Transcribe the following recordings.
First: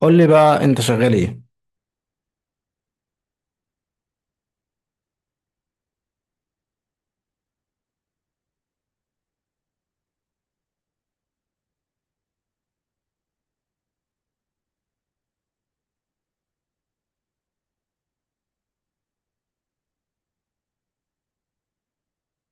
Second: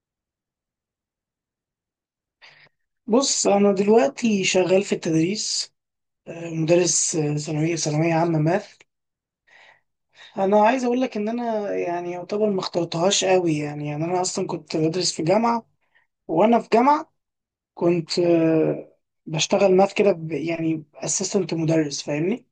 قول لي بقى انت شغال ايه؟ بص، أنا دلوقتي شغال في التدريس. مدرس. ثانوية عامة ماث. أنا عايز أقول لك إن أنا يعني يعتبر ما اخترتهاش قوي يعني أنا أصلا كنت بدرس في جامعة. وأنا في جامعة كنت بشتغل ماث كده، يعني أسيستنت مدرس، فاهمني؟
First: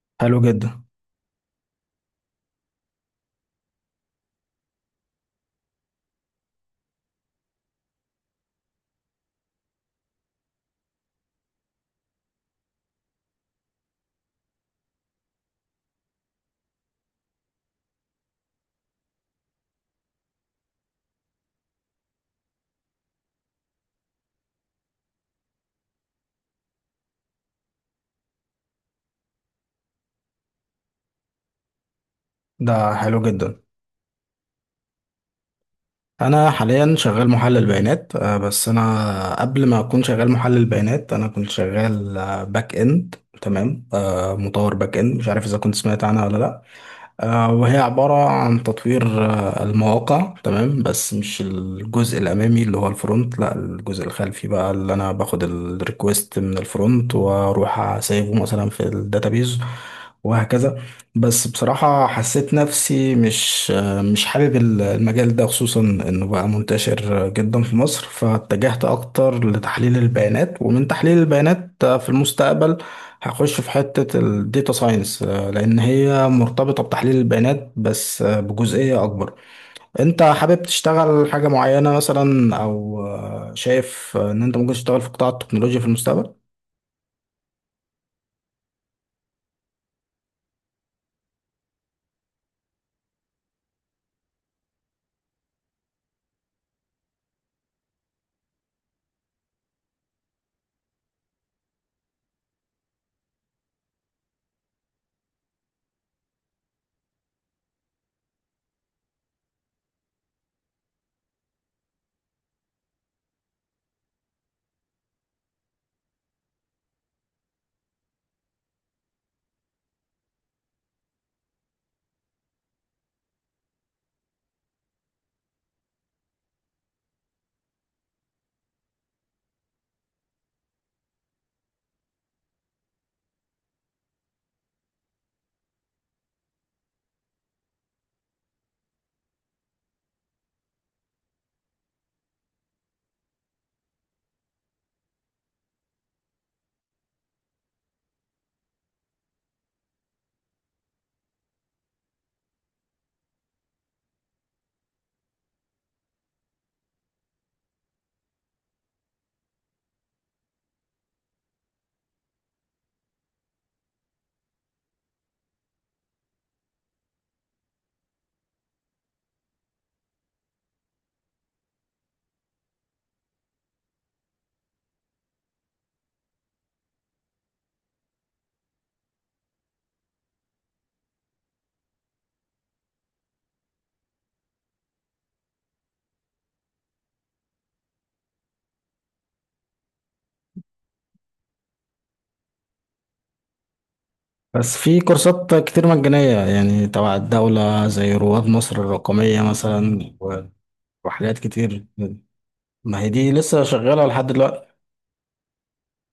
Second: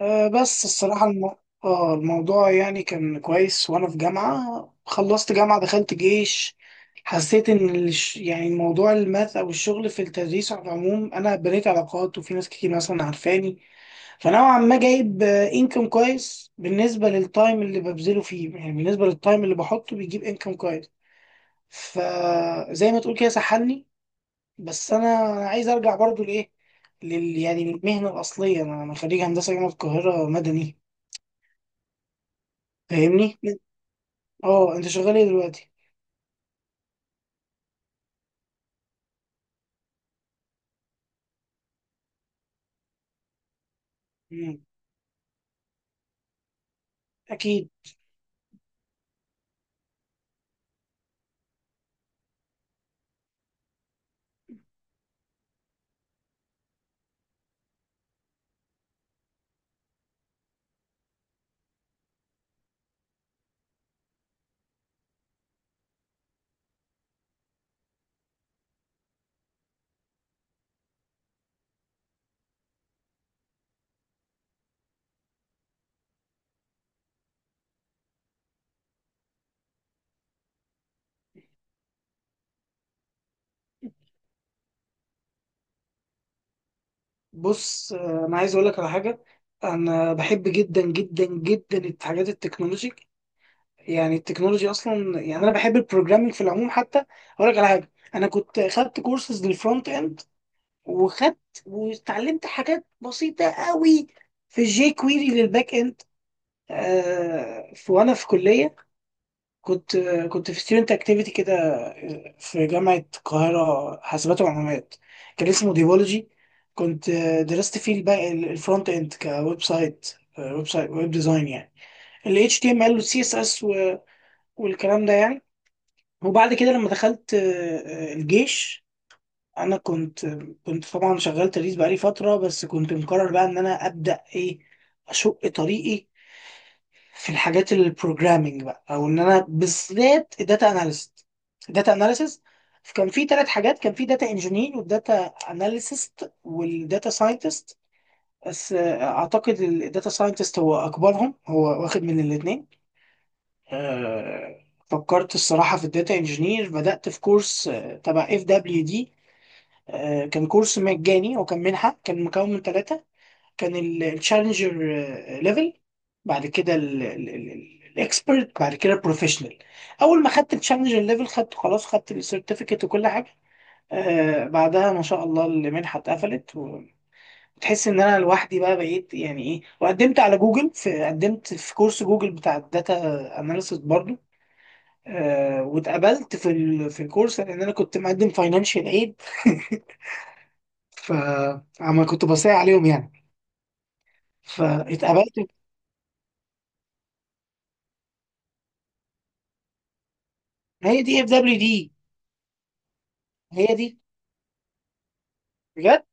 حلو بس جدا. الصراحة الموضوع يعني كان كويس. وأنا في جامعة خلصت جامعة دخلت جيش. حسيت إن يعني الموضوع الماث أو الشغل في التدريس على العموم، أنا بنيت علاقات وفي ناس كتير مثلا عارفاني. فنوعا ما جايب إنكم كويس بالنسبة للتايم اللي ببذله فيه، يعني بالنسبة للتايم اللي بحطه بيجيب إنكم كويس. فزي ما تقول كده سحلني. بس أنا عايز أرجع برضو لإيه، يعني للمهنة الأصلية. أنا خريج هندسة جامعة القاهرة مدني، ده حلو فاهمني؟ جدا. اه، انت شغال ايه دلوقتي؟ انا حاليا شغال محلل بيانات، بس انا قبل ما اكون شغال محلل بيانات انا كنت شغال باك اند. تمام، مم. مطور باك اند. مش عارف اذا كنت سمعت عنها ولا لا؟ اكيد. وهي عبارة عن تطوير المواقع. تمام، بس مش الجزء الأمامي اللي هو الفرونت، لا الجزء الخلفي بقى اللي أنا باخد الريكوست من الفرونت وأروح أسيبه مثلا في الداتابيز وهكذا. بس بصراحة حسيت نفسي مش حابب المجال ده، خصوصا إنه بقى منتشر جدا في مصر. فاتجهت أكتر لتحليل البيانات، ومن تحليل البيانات في المستقبل هخش في حتة الديتا ساينس، لأن هي مرتبطة بتحليل البيانات بس بجزئية أكبر. أنت حابب تشتغل حاجة معينة مثلا، أو شايف إن أنت ممكن تشتغل في قطاع التكنولوجيا في المستقبل؟ بص، انا عايز اقول لك على حاجه. انا بحب جدا جدا جدا الحاجات التكنولوجي، يعني التكنولوجي اصلا. يعني انا بحب البروجرامينج في العموم حتى. اقول لك على حاجه، انا كنت خدت كورسز للفرونت اند، وخدت واتعلمت حاجات بسيطه قوي في جي كويري للباك اند. آه، في وانا في كليه كنت كنت في ستودنت اكتيفيتي كده، في جامعة القاهرة حاسبات ومعلومات، كان اسمه ديفولوجي. كنت درست فيه الباقي الفرونت اند كويب سايت، ويب سايت ويب ديزاين يعني، ال HTML وال CSS والكلام ده يعني. وبعد كده لما دخلت الجيش، انا كنت. طبعا شغال تدريس بقالي فترة، بس كنت مقرر بقى ان انا ابدأ ايه، اشق طريقي في الحاجات البروجرامينج بقى، او ان انا بالذات الداتا اناليست، الداتا اناليسيس. كان في ثلاث حاجات: كان في داتا انجينير والداتا اناليسيست والداتا ساينتست. بس اعتقد الداتا ساينتست هو اكبرهم، هو واخد من الاثنين. فكرت الصراحه في الداتا انجينير، بدات في كورس تبع اف دبليو دي. كان كورس مجاني وكان منحه، كان مكون من ثلاثه: كان التشالنجر ليفل، بعد كده الاكسبرت، بعد كده البروفيشنال. اول ما خدت التشالنجر ليفل خدت، خلاص خدت السيرتيفيكت وكل حاجه. بعدها ما شاء الله المنحه اتقفلت، وتحس ان انا لوحدي بقى بقيت يعني ايه. وقدمت على جوجل، في قدمت في كورس جوجل بتاع الداتا اناليسيس برضو. واتقبلت في الكورس لان انا كنت مقدم فاينانشال ايد فعما كنت بصيع عليهم يعني، بس في فاتقبلت. كورسات كتير مجانية يعني تبع الدولة، زي رواد مصر الرقمية مثلا ما هي دي اف وحاجات دبليو كتير. دي، ما هي دي لسه هي دي، شغالة لحد دلوقتي؟ بجد.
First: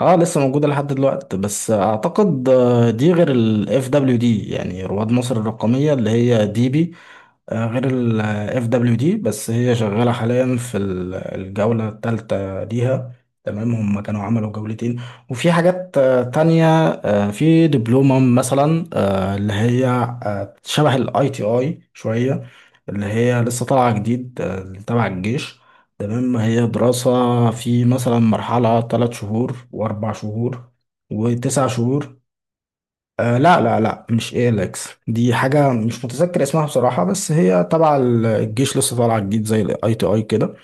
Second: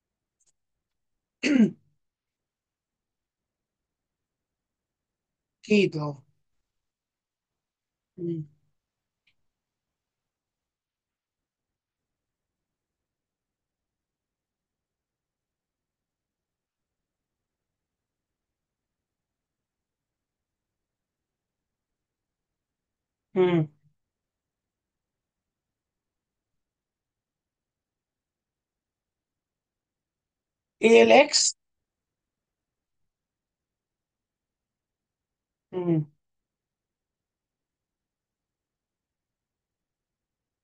اه، لسه موجودة لحد دلوقتي، بس اعتقد دي غير ال FWD. يعني رواد مصر الرقمية اكيد اللي اه. هي دي بي، غير ال مم. اف دبليو دي، بس هي شغالة حاليا في الجولة الثالثة ليها. تمام، هم كانوا عملوا جولتين. وفي حاجات تانية، في دبلومة مثلا اللي هي شبه الاي تي اي شوية، اللي هي لسه مم. طالعة جديد تبع الجيش. تمام، هي دراسة في مثلا مرحلة تلات شهور وأربع شهور ايه الاكس؟ وتسع شهور. آه لا لا لا مش ايلكس، دي حاجة مش مم. متذكر اسمها بصراحة، بس هي تبع الجيش لسه طالعة جديد زي الاي تي اي كده.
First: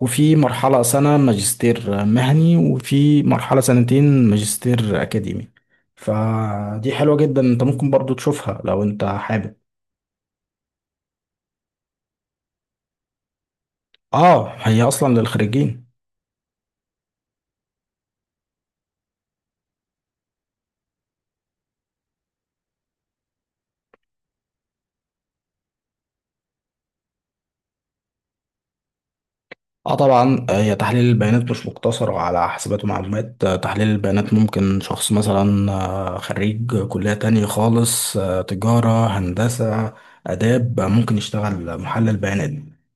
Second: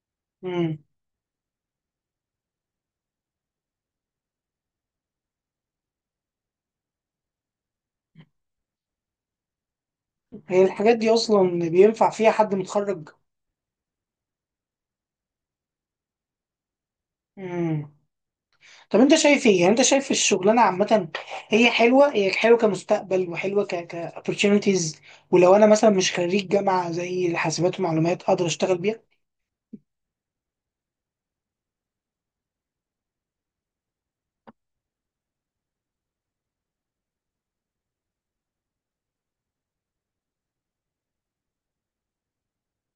وفي مم. مرحلة سنة ماجستير مهني، وفي مرحلة سنتين ماجستير اكاديمي. فدي حلوة جدا، انت ممكن برضو تشوفها لو انت حابب. هي الحاجات دي اصلا بينفع فيها حد متخرج؟ اه هي اصلا للخريجين. مم. طب انت شايف ايه، يعني انت شايف الشغلانه عامه، هي حلوه؟ هي حلوه كمستقبل وحلوه ك opportunities؟ ولو انا مثلا مش خريج جامعه زي حاسبات ومعلومات اقدر اشتغل بيها؟ اه طبعا، هي تحليل البيانات مش مقتصر على حسابات ومعلومات، تحليل البيانات ممكن شخص مثلا خريج كلية تانية خالص، تجارة، هندسة، آداب، ممكن يشتغل محلل بيانات.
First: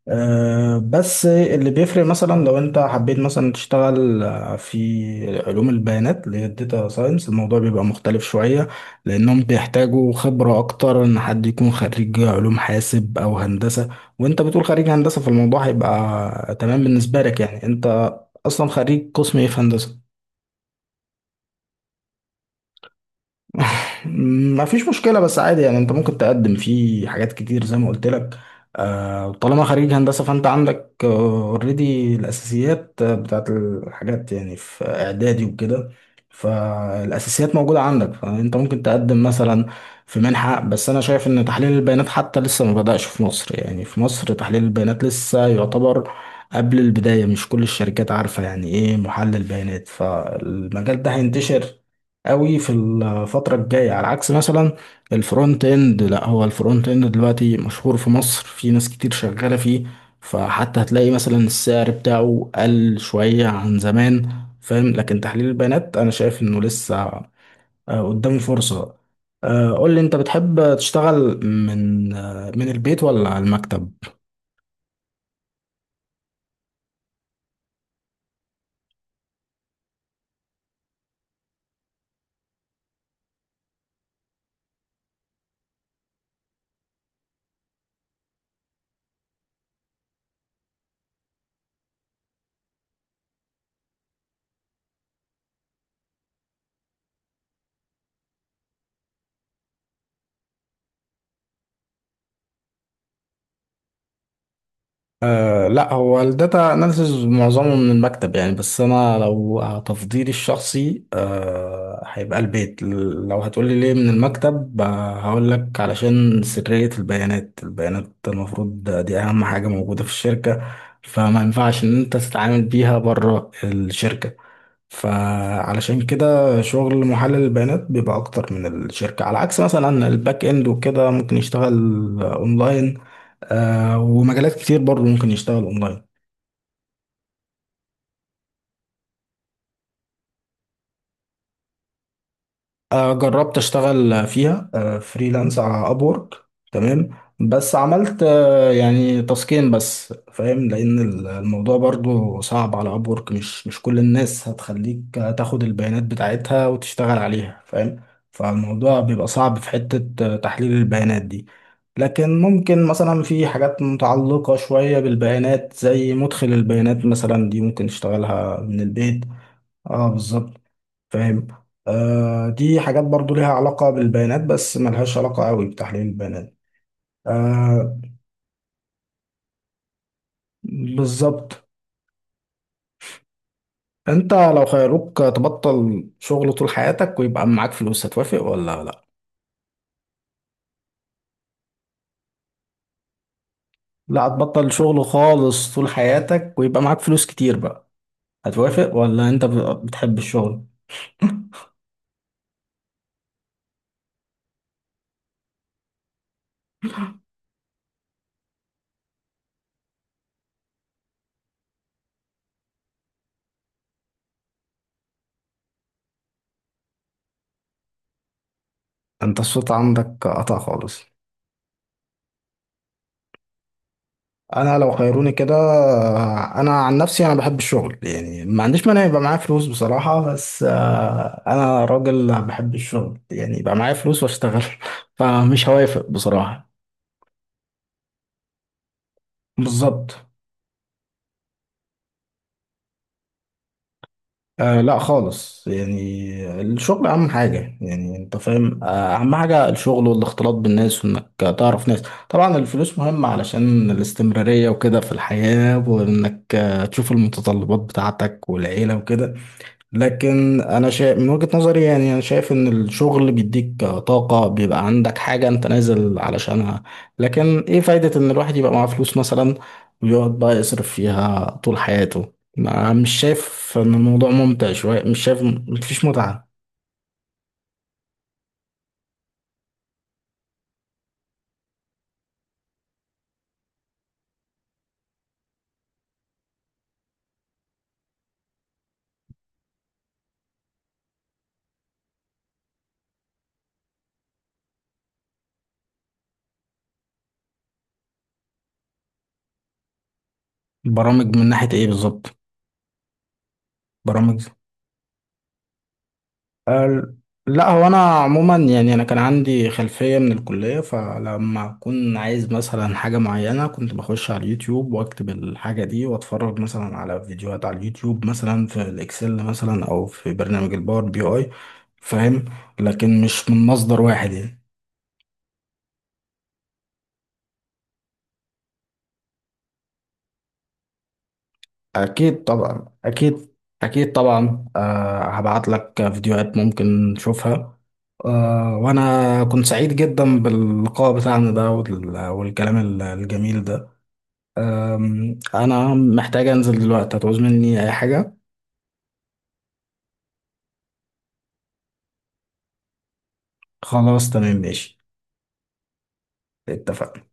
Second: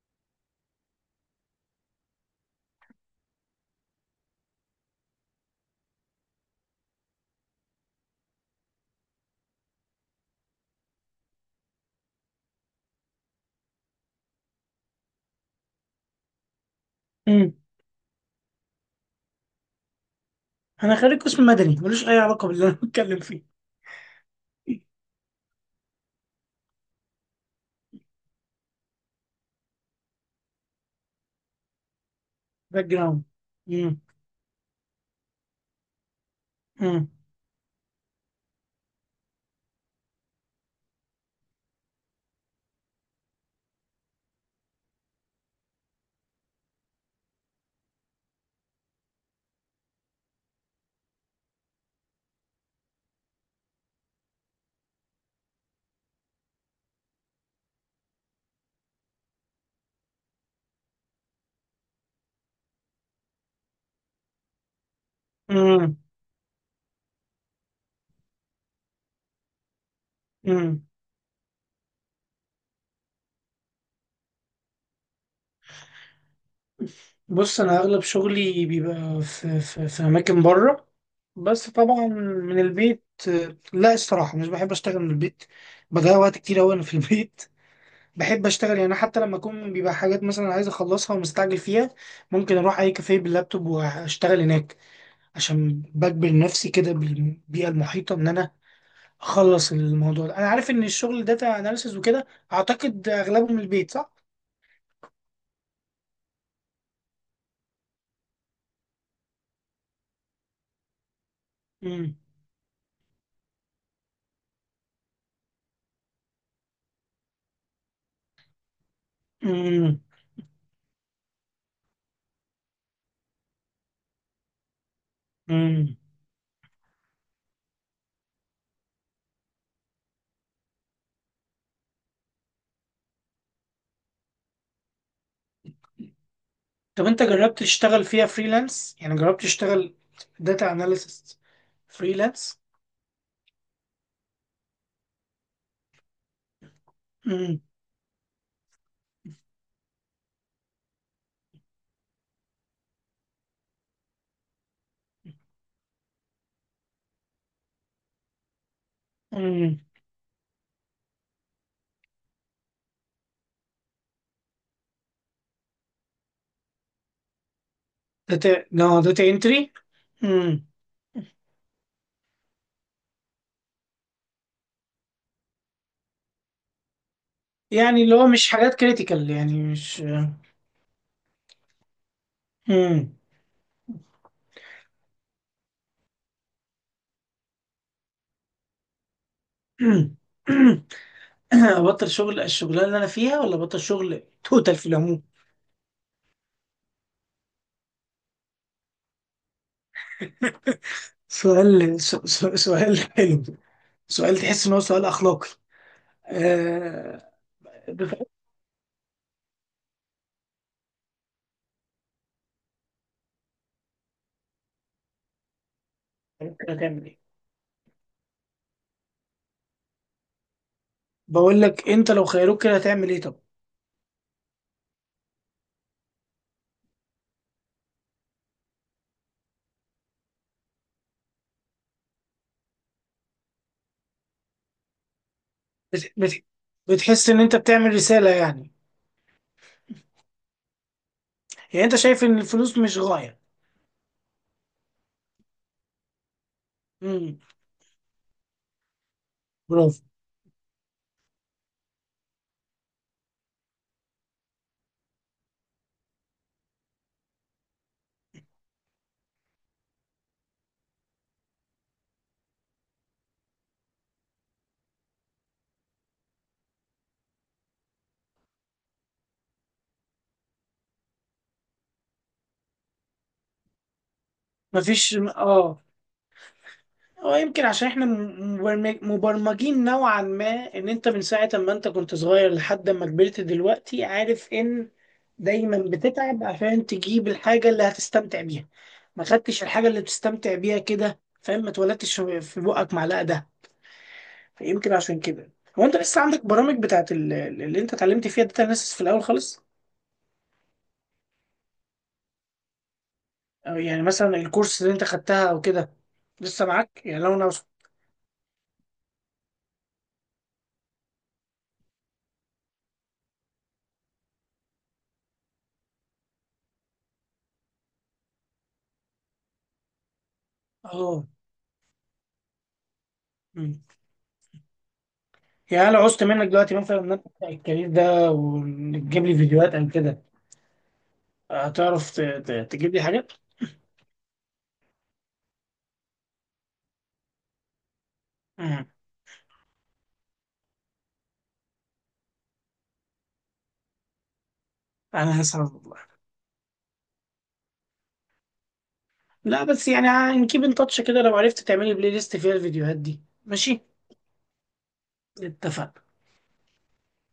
بس اللي بيفرق مثلا لو انت حبيت مثلا تشتغل في علوم البيانات اللي هي الداتا ساينس، الموضوع بيبقى مختلف شوية. لأنهم بيحتاجوا خبرة أكتر إن حد يكون خريج علوم حاسب أو هندسة. وانت بتقول خريج هندسة، فالموضوع هيبقى تمام بالنسبة لك، مم. يعني انت اصلا خريج قسم ايه في هندسة؟ انا خريج قسم مدني، ملوش اي علاقه باللي انا بتكلم فيه. ما فيش مشكلة، بس عادي يعني انت ممكن تقدم فيه حاجات كتير زي ما قلت لك. طالما خريج هندسة فانت عندك اوريدي باك الاساسيات جراوند. بتاعت مم. الحاجات يعني في اعدادي وكده. مم. فالاساسيات موجودة عندك، فانت ممكن تقدم مثلا في منحة. بس انا شايف ان تحليل البيانات حتى لسه ما بدأش في مصر، يعني في مصر تحليل البيانات لسه يعتبر قبل البداية. مش كل الشركات عارفة يعني ايه محلل بيانات، فالمجال ده هينتشر قوي في الفترة الجاية، على عكس مثلا الفرونت اند. لا، هو الفرونت اند دلوقتي مشهور في مصر، في ناس كتير شغالة فيه، فحتى هتلاقي مثلا السعر بتاعه قل شوية عن زمان. فاهم، لكن تحليل البيانات مم. انا شايف انه لسه قدامه فرصة. قول لي انت بتحب مم. تشتغل من من البيت ولا على المكتب؟ بص، انا اغلب شغلي بيبقى في، في اماكن بره، بس طبعا من البيت. لا الصراحه مش بحب اشتغل من البيت. بضيع وقت كتير اوي انا في البيت بحب اشتغل، يعني حتى لما اكون بيبقى حاجات مثلا عايز اخلصها ومستعجل فيها، ممكن اروح اي كافيه باللابتوب واشتغل هناك، عشان بجبر نفسي كده بالبيئه المحيطه ان انا اخلص الموضوع ده. انا عارف ان الشغل داتا اناليسز وكده، اعتقد اغلبه من البيت صح؟ أه لا، هو الداتا اناليسز معظمه من المكتب يعني. بس انا لو تفضيلي الشخصي امم. هيبقى البيت. لو هتقولي ليه من المكتب هقول لك علشان سرية البيانات. البيانات المفروض دي اهم حاجة موجودة في الشركة، فما ينفعش ان انت تتعامل بيها بره الشركة. امم. فعلشان كده شغل محلل البيانات بيبقى اكتر من الشركة، على عكس مثلا الباك اند وكده ممكن يشتغل اونلاين. ومجالات كتير برضه ممكن يشتغل اونلاين. طب انت جربت تشتغل فيها فريلانس، يعني جربت تشتغل داتا اناليسيس فريلانس؟ جربت اشتغل فيها فريلانس على ابورك. تمام، امم. بس عملت يعني تاسكين بس فاهم، لان الموضوع برضو صعب على ابورك، مش كل الناس هتخليك تاخد البيانات بتاعتها وتشتغل عليها، فاهم. فالموضوع بيبقى صعب في امم. حتة تحليل البيانات دي. لكن ممكن مثلا في حاجات متعلقة شوية بالبيانات زي مدخل البيانات مثلا، دي ممكن داتا تشتغلها من نو داتا البيت. انتري. اه امم. بالظبط. فاهم. آه، دي حاجات برضو ليها علاقة بالبيانات، بس ملهاش علاقة قوي بتحليل البيانات. آه يعني اللي هو مش حاجات كريتيكال يعني مش. بالظبط. امم. انت لو خيروك تبطل شغل طول حياتك ويبقى معاك فلوس، هتوافق ولا لا؟ ابطل شغل الشغلانه اللي انا فيها ولا ابطل شغل لا، هتبطل توتال في شغل العموم؟ خالص طول حياتك ويبقى معاك فلوس كتير بقى. هتوافق ولا انت بتحب الشغل؟ سؤال، سؤال حلو. سؤال تحس ان هو سؤال اخلاقي. أه... بفكر. هتعمل ايه؟ انت الصوت عندك قطع خالص. بقول لك انت لو خيروك كده هتعمل ايه طب؟ انا لو خيروني كده، انا عن نفسي انا بحب الشغل يعني، ما عنديش مانع يبقى معايا فلوس بصراحة، بس انا راجل بحب الشغل، يعني يبقى معايا فلوس واشتغل. فمش هوافق بت... بت... بصراحة. بتحس ان انت بتعمل رسالة يعني؟ بالظبط. يعني انت شايف ان الفلوس مش غاية؟ آه لا خالص، يعني الشغل اهم امم. حاجة، يعني انت فاهم. اهم حاجة برافو. الشغل والاختلاط بالناس، وانك تعرف ناس. طبعا الفلوس مهمة علشان الاستمرارية وكده في الحياة، وانك تشوف المتطلبات بتاعتك والعيلة وكده. لكن انا شايف من وجهة نظري، يعني انا شايف ان الشغل بيديك طاقة، بيبقى عندك حاجة انت نازل علشانها. لكن ايه فايدة ان الواحد يبقى معاه فلوس مثلا، ويقعد بقى يصرف فيها طول حياته؟ مش شايف ان الموضوع ممتع شوية؟ مفيش مش شايف؟ اه. مفيش متعة. هو يمكن عشان احنا مبرمجين نوعا ما، ان انت من ساعة ما انت كنت صغير لحد ما كبرت دلوقتي عارف ان دايما بتتعب عشان تجيب الحاجة اللي هتستمتع بيها، ما خدتش الحاجة اللي بتستمتع بيها كده، فاهم؟ ما اتولدتش في بقك معلقة ده. فيمكن عشان كده، هو انت لسه عندك برامج بتاعت اللي انت اتعلمت فيها داتا اناليسيس في الاول خالص، برامج من ناحية ايه بالظبط؟ أو يعني مثلا برامج. الكورس اللي انت خدتها او كده، لسه معاك؟ أه، يعني لو انا عوزت. لا هو انا عموما يعني انا كان عندي خلفيه من الكليه، فلما اكون عايز مثلا حاجه معينه كنت بخش على اليوتيوب واكتب الحاجه دي واتفرج مثلا على فيديوهات على اليوتيوب، مثلا في الاكسل مثلا او في برنامج الباور بي اه. اي. فاهم، لكن مش من مم. مصدر واحد يعني. يعني لو عوزت منك دلوقتي مثلا ان انا أبدأ الكارير ده، وتجيب لي فيديوهات او كده، هتعرف اكيد طبعا، تجيب لي حاجات؟ اكيد. اكيد طبعا، هبعت لك فيديوهات ممكن تشوفها. مم. وانا كنت سعيد جدا باللقاء بتاعنا ده والكلام الجميل ده. انا هسعد انا والله. محتاج انزل دلوقتي، هتعوز مني اي حاجة؟ لا بس يعني نكيب ان تاتش كده، لو عرفت تعملي بلاي ليست فيها الفيديوهات دي ماشي. خلاص تمام ماشي. اتفق. اتفقنا.